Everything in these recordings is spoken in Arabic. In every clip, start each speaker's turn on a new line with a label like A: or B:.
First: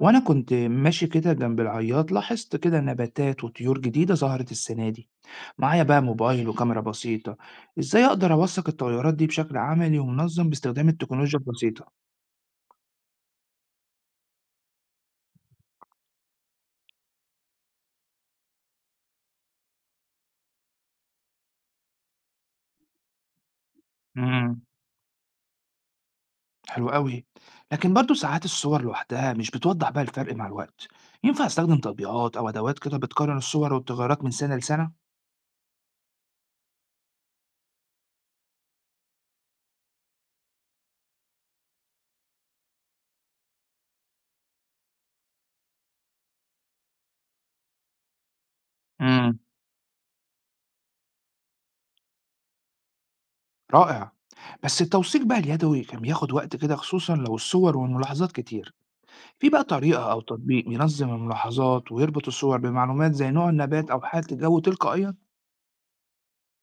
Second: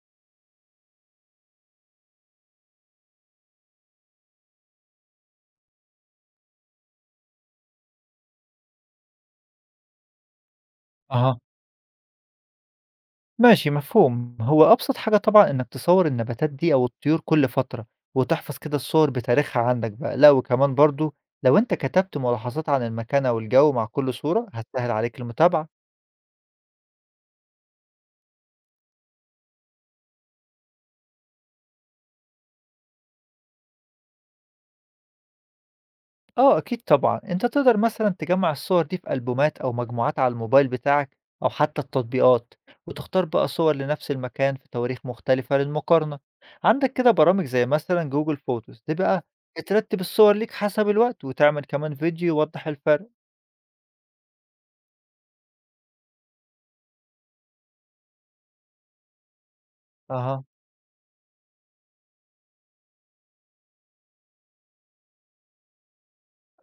A: وأنا كنت ماشي كده جنب العياط، لاحظت كده نباتات وطيور جديدة ظهرت السنة دي. معايا بقى موبايل وكاميرا بسيطة. إزاي أقدر أوثق التغيرات دي بشكل عملي ومنظم باستخدام التكنولوجيا
B: أها،
A: البسيطة؟
B: ماشي مفهوم. هو أبسط حاجة طبعًا إنك تصور النباتات دي أو الطيور كل فترة، وتحفظ كده الصور بتاريخها عندك بقى، لا وكمان برضه لو أنت كتبت ملاحظات عن المكان أو الجو مع كل صورة
A: امم
B: هتسهل عليك المتابعة.
A: حلو قوي. لكن برضو ساعات الصور لوحدها مش بتوضح بقى الفرق مع الوقت. ينفع أستخدم تطبيقات أو أدوات كده بتقارن الصور والتغيرات من سنة لسنة؟
B: آه أكيد طبعًا، أنت تقدر مثلًا تجمع الصور دي في ألبومات أو مجموعات على الموبايل بتاعك أو حتى التطبيقات، وتختار بقى صور لنفس المكان في تواريخ مختلفة للمقارنة. عندك كده برامج زي مثلًا جوجل فوتوز، دي بقى
A: امم.
B: بترتب الصور ليك حسب الوقت، وتعمل كمان فيديو يوضح الفرق.
A: رائع. بس التوثيق بقى اليدوي كان بياخد وقت كده، خصوصا لو الصور والملاحظات كتير. في بقى طريقة أو
B: أها،
A: تطبيق بينظم الملاحظات ويربط الصور بمعلومات زي نوع النبات أو حالة الجو تلقائيا؟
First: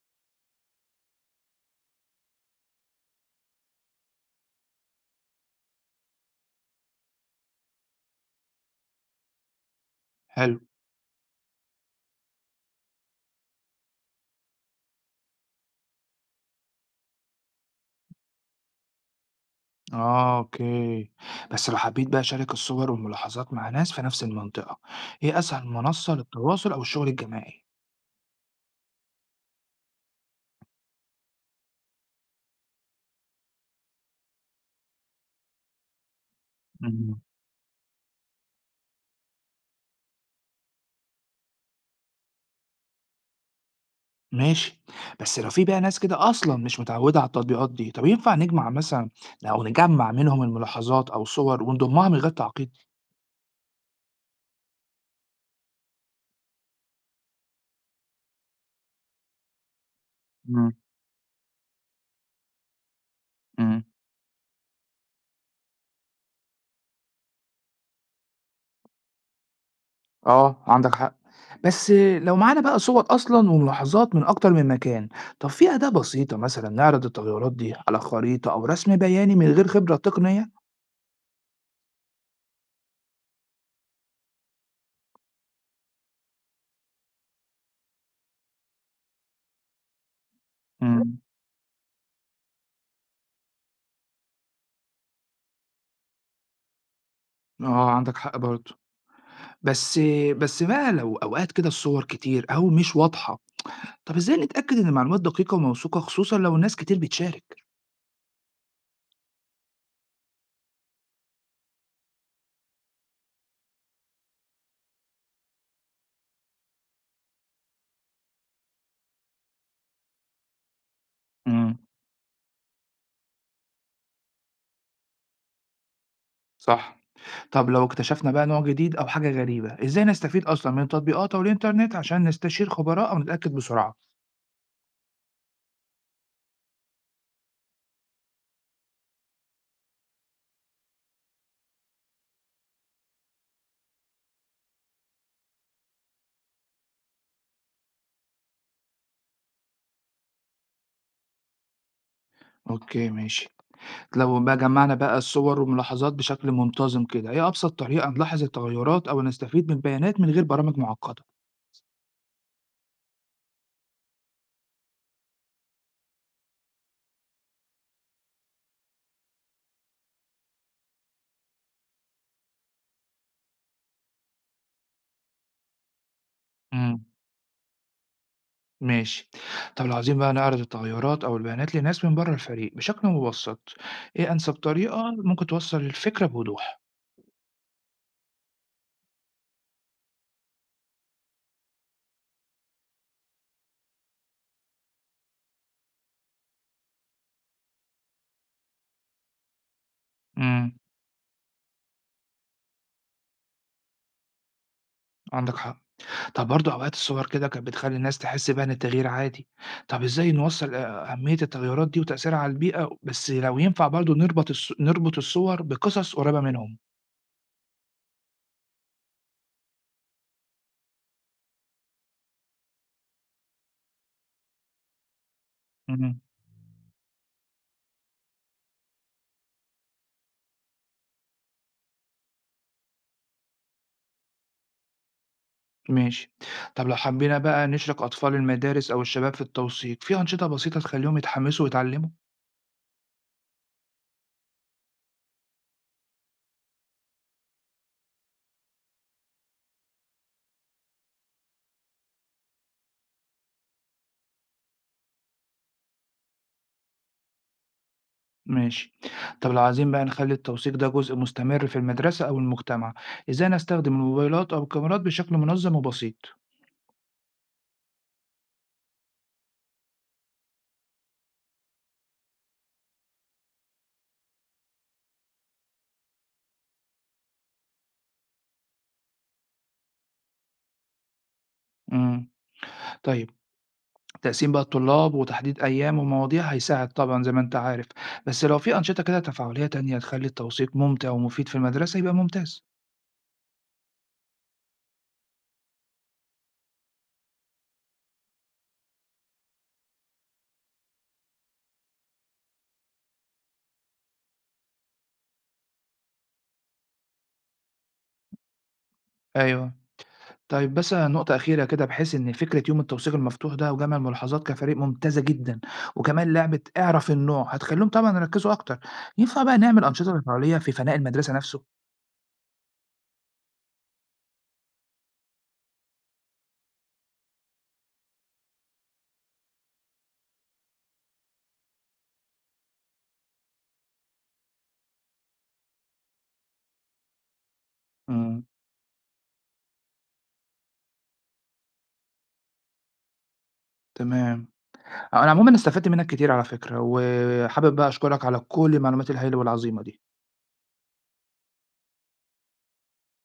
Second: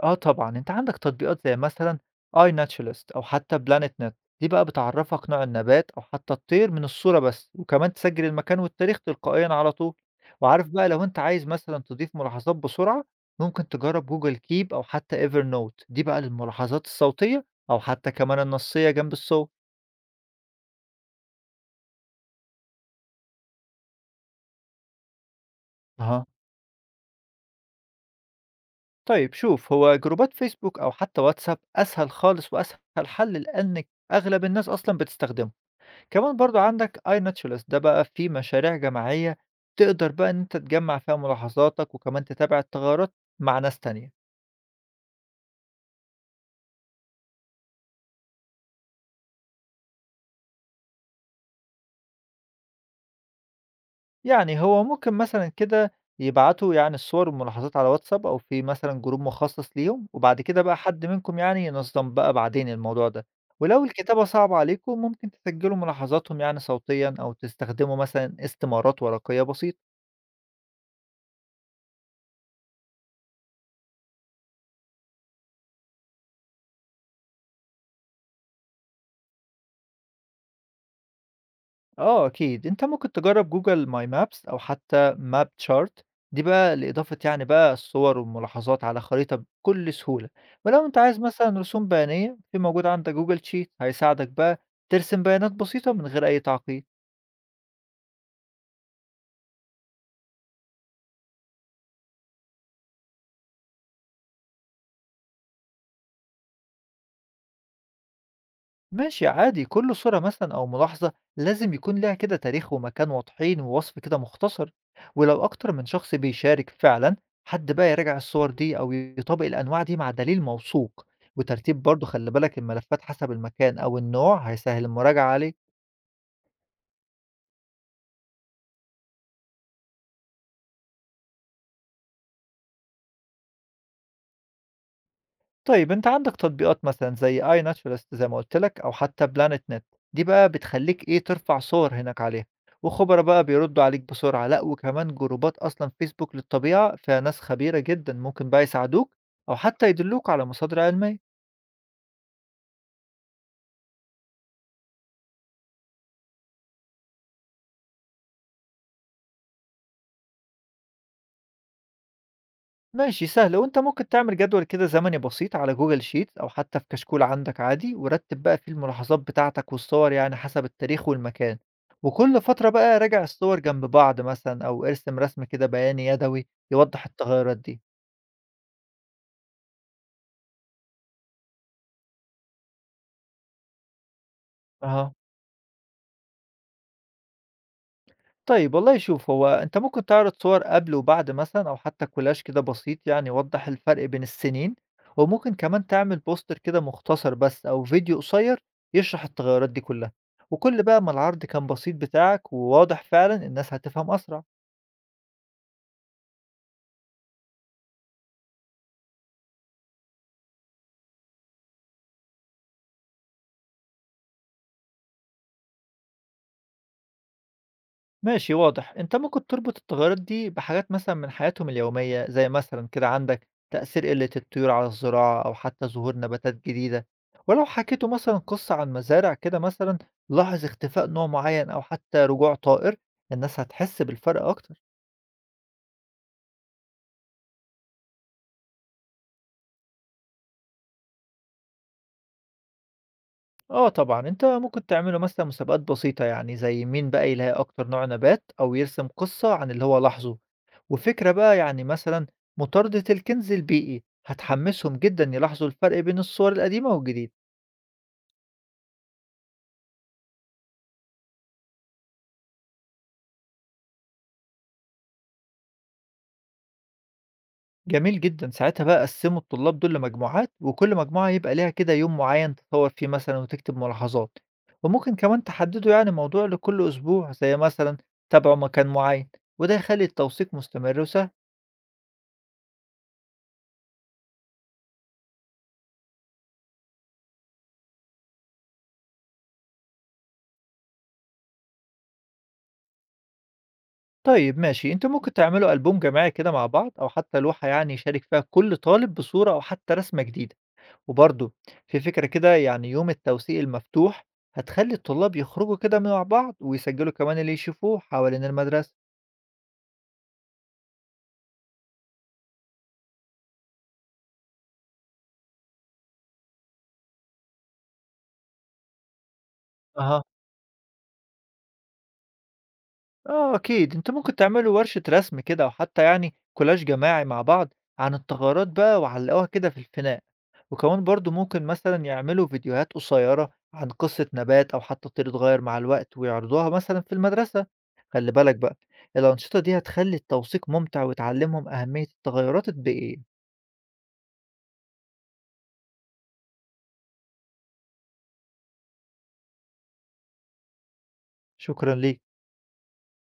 B: آه طبعًا، أنت عندك تطبيقات زي مثلًا iNaturalist أو حتى PlanetNet، دي بقى بتعرّفك نوع النبات أو حتى الطير من الصورة بس، وكمان تسجّل المكان والتاريخ تلقائيًا على طول،
A: حلو.
B: وعارف بقى لو أنت عايز مثلًا تضيف ملاحظات بسرعة، ممكن تجرّب Google Keep أو حتى Evernote، دي بقى للملاحظات الصوتية أو حتى كمان النصية جنب الصوت.
A: آه، أوكي. بس لو حبيت بقى أشارك الصور والملاحظات مع ناس في نفس المنطقة، إيه أسهل منصة
B: أها.
A: للتواصل أو الشغل الجماعي؟
B: طيب شوف، هو جروبات فيسبوك أو حتى واتساب أسهل خالص وأسهل حل لإن أغلب الناس أصلًا بتستخدمه. كمان برضو عندك
A: مم.
B: iNaturalist ده بقى فيه مشاريع جماعية تقدر بقى إن أنت تجمع فيها ملاحظاتك وكمان تتابع التغيرات مع ناس تانية.
A: ماشي. بس لو في بقى ناس كده أصلا مش متعودة على التطبيقات دي، طب ينفع نجمع مثلا أو نجمع منهم الملاحظات أو الصور ونضمها من غير تعقيد؟
B: يعني هو ممكن مثلا كده يبعتوا يعني الصور والملاحظات على واتساب أو في مثلا جروب مخصص ليهم، وبعد كده
A: مم.
B: بقى حد منكم يعني ينظم بقى بعدين الموضوع ده. ولو
A: مم.
B: الكتابة صعبة عليكم ممكن تسجلوا ملاحظاتهم يعني صوتيا، أو تستخدموا مثلا استمارات ورقية بسيطة.
A: آه، عندك حق. بس لو معانا بقى صور أصلًا وملاحظات من أكتر من مكان، طب في أداة بسيطة مثلًا نعرض التغيرات دي على خريطة أو رسم بياني من غير خبرة تقنية؟
B: آه أكيد، أنت ممكن تجرّب Google My Maps أو حتى Map Chart، دي بقى لإضافة يعني بقى الصور والملاحظات على خريطة بكل سهولة، ولو أنت
A: إمم.
B: عايز مثلًا رسوم بيانية في موجود عندك Google Sheet هيساعدك بقى ترسم بيانات بسيطة من غير أي تعقيد.
A: آه، عندك حق برضه. بس بس بقى لو أوقات كده الصور كتير أو مش واضحة، طب إزاي نتأكد إن المعلومات دقيقة وموثوقة، خصوصًا لو الناس كتير بتشارك؟
B: ماشي عادي، كل صورة مثلا أو ملاحظة لازم يكون لها كده تاريخ ومكان واضحين ووصف كده مختصر، ولو أكتر من شخص بيشارك فعلا، حد بقى يراجع الصور دي أو يطابق الأنواع دي مع دليل موثوق.
A: إمم،
B: وترتيب برضه خلي بالك الملفات حسب المكان أو النوع هيسهل المراجعة عليك.
A: صح. طب لو اكتشفنا بقى نوع جديد أو حاجة غريبة، إزاي نستفيد أصلًا من التطبيقات أو الإنترنت عشان نستشير خبراء أو نتأكد بسرعة؟
B: طيب أنت عندك تطبيقات مثلًا زي iNaturalist زي ما قُلت لك أو حتى PlanetNet، دي بقى بتخلّيك إيه، ترفع صور هناك عليها، وخبرا بقى بيردّوا عليك بسرعة، لأ وكمان جروبات أصلًا Facebook للطبيعة فيها ناس خبيرة جدًا ممكن بقى يساعدوك أو حتى يدلّوك على مصادر علمية.
A: أوكي، ماشي. لو بقى جمعنا بقى الصور والملاحظات بشكل منتظم كده، ايه ابسط طريقة نلاحظ التغيرات او نستفيد من البيانات من غير برامج معقدة؟
B: ماشي سهلة، وأنت ممكن تعمل جدول كده زمني بسيط على جوجل شيت أو حتى في كشكول عندك عادي، ورتب بقى فيه الملاحظات بتاعتك والصور يعني حسب التاريخ والمكان، وكل فترة بقى راجع الصور جنب بعض مثلا أو ارسم رسم بياني يدوي يوضح
A: امم
B: التغيرات دي.
A: ماشي. طب لو عايزين بقى نعرض التغيرات او البيانات لناس من بره الفريق بشكل مبسط، ايه انسب طريقة
B: أها،
A: ممكن توصل الفكرة بوضوح؟
B: طيب والله شوف، هو أنت ممكن تعرض صور قبل وبعد مثلًا أو حتى كولاج كده بسيط يعني يوضح الفرق بين السنين، وممكن كمان تعمل بوستر كده مختصر بس أو فيديو قصير يشرح التغيرات دي كلها،
A: امم
B: وكل بقى ما العرض كان بسيط بتاعك وواضح فعلًا الناس هتفهم أسرع.
A: عندك حق. طب برضه اوقات الصور كده كانت بتخلي الناس تحس بقى ان التغيير عادي. طب ازاي نوصل اهمية التغيرات دي وتأثيرها على البيئة؟ بس لو ينفع برضه نربط نربط الصور بقصص قريبة منهم.
B: ماشي واضح، انت ممكن تربط التغيرات دي بحاجات مثلا من حياتهم اليومية، زي مثلا كده عندك تأثير قلة الطيور على الزراعة او حتى ظهور نباتات جديدة. ولو حكيته مثلا قصة عن مزارع كده مثلا لاحظ اختفاء نوع معين او حتى رجوع طائر، الناس هتحس بالفرق اكتر.
A: ماشي. طب لو حبينا بقى نشرك أطفال المدارس أو الشباب في التوثيق في أنشطة بسيطة تخليهم يتحمسوا ويتعلموا.
B: آه طبعًا، أنت ممكن تعملوا مثلًا مسابقات بسيطة، يعني زي مين بقى يلاقي أكتر نوع نبات أو يرسم قصة عن اللي هو لاحظه، وفكرة بقى يعني مثلًا مطاردة الكنز البيئي هتحمسهم جدًا يلاحظوا الفرق بين الصور القديمة والجديد.
A: ماشي. طب لو عايزين بقى نخلي التوثيق ده جزء مستمر في المدرسة أو المجتمع، إزاي نستخدم الموبايلات أو الكاميرات بشكل منظم وبسيط؟
B: جميل جدًا، ساعتها بقى قسموا الطلاب دول لمجموعات، وكل مجموعة يبقى ليها كده يوم معين تتصور فيه مثلًا وتكتب ملاحظات، وممكن كمان تحددوا يعني موضوع لكل أسبوع، زي مثلًا تابعوا مكان معين، وده يخلي التوثيق مستمر وسهل.
A: امم طيب. تقسيم بقى الطلاب وتحديد أيام ومواضيع هيساعد طبعا، زي ما أنت عارف. بس لو في أنشطة كده تفاعلية تانية تخلي التوثيق ممتع ومفيد في المدرسة يبقى ممتاز.
B: طيب ماشي، أنتم ممكن تعملوا ألبوم جماعي كده مع بعض أو حتى لوحة يعني يشارك فيها كل طالب بصورة أو حتى رسمة جديدة، وبرضه في فكرة كده يعني يوم التوثيق المفتوح هتخلي الطلاب يخرجوا كده مع بعض ويسجلوا كمان اللي يشوفوه حوالين المدرسة.
A: أيوه. طيب، بس نقطة أخيرة كده، بحيث إن فكرة يوم التوثيق المفتوح ده وجمع الملاحظات كفريق ممتازة جدًا، وكمان لعبة اعرف النوع هتخلّيهم طبعًا يركّزوا أكتر. ينفع بقى نعمل أنشطة
B: أها،
A: تفاعلية في فناء المدرسة نفسه؟
B: آه أكيد، أنتم ممكن تعملوا ورشة رسم كده أو حتى يعني كولاج جماعي مع بعض عن الثغرات بقى وعلقوها كده في الفناء، وكمان برضو ممكن مثلا يعملوا فيديوهات قصيرة عن قصة نبات أو حتى طير اتغير مع الوقت ويعرضوها مثلا في المدرسة. خلي
A: إمم،
B: بالك بقى الأنشطة دي هتخلي التوثيق ممتع وتعلمهم أهمية التغيرات البيئية.
A: تمام. أنا عمومًا استفدت منّك كتير على فكرة، وحابب بقى أشكرك على كل المعلومات الهايلة والعظيمة دي.
B: شكرا ليك.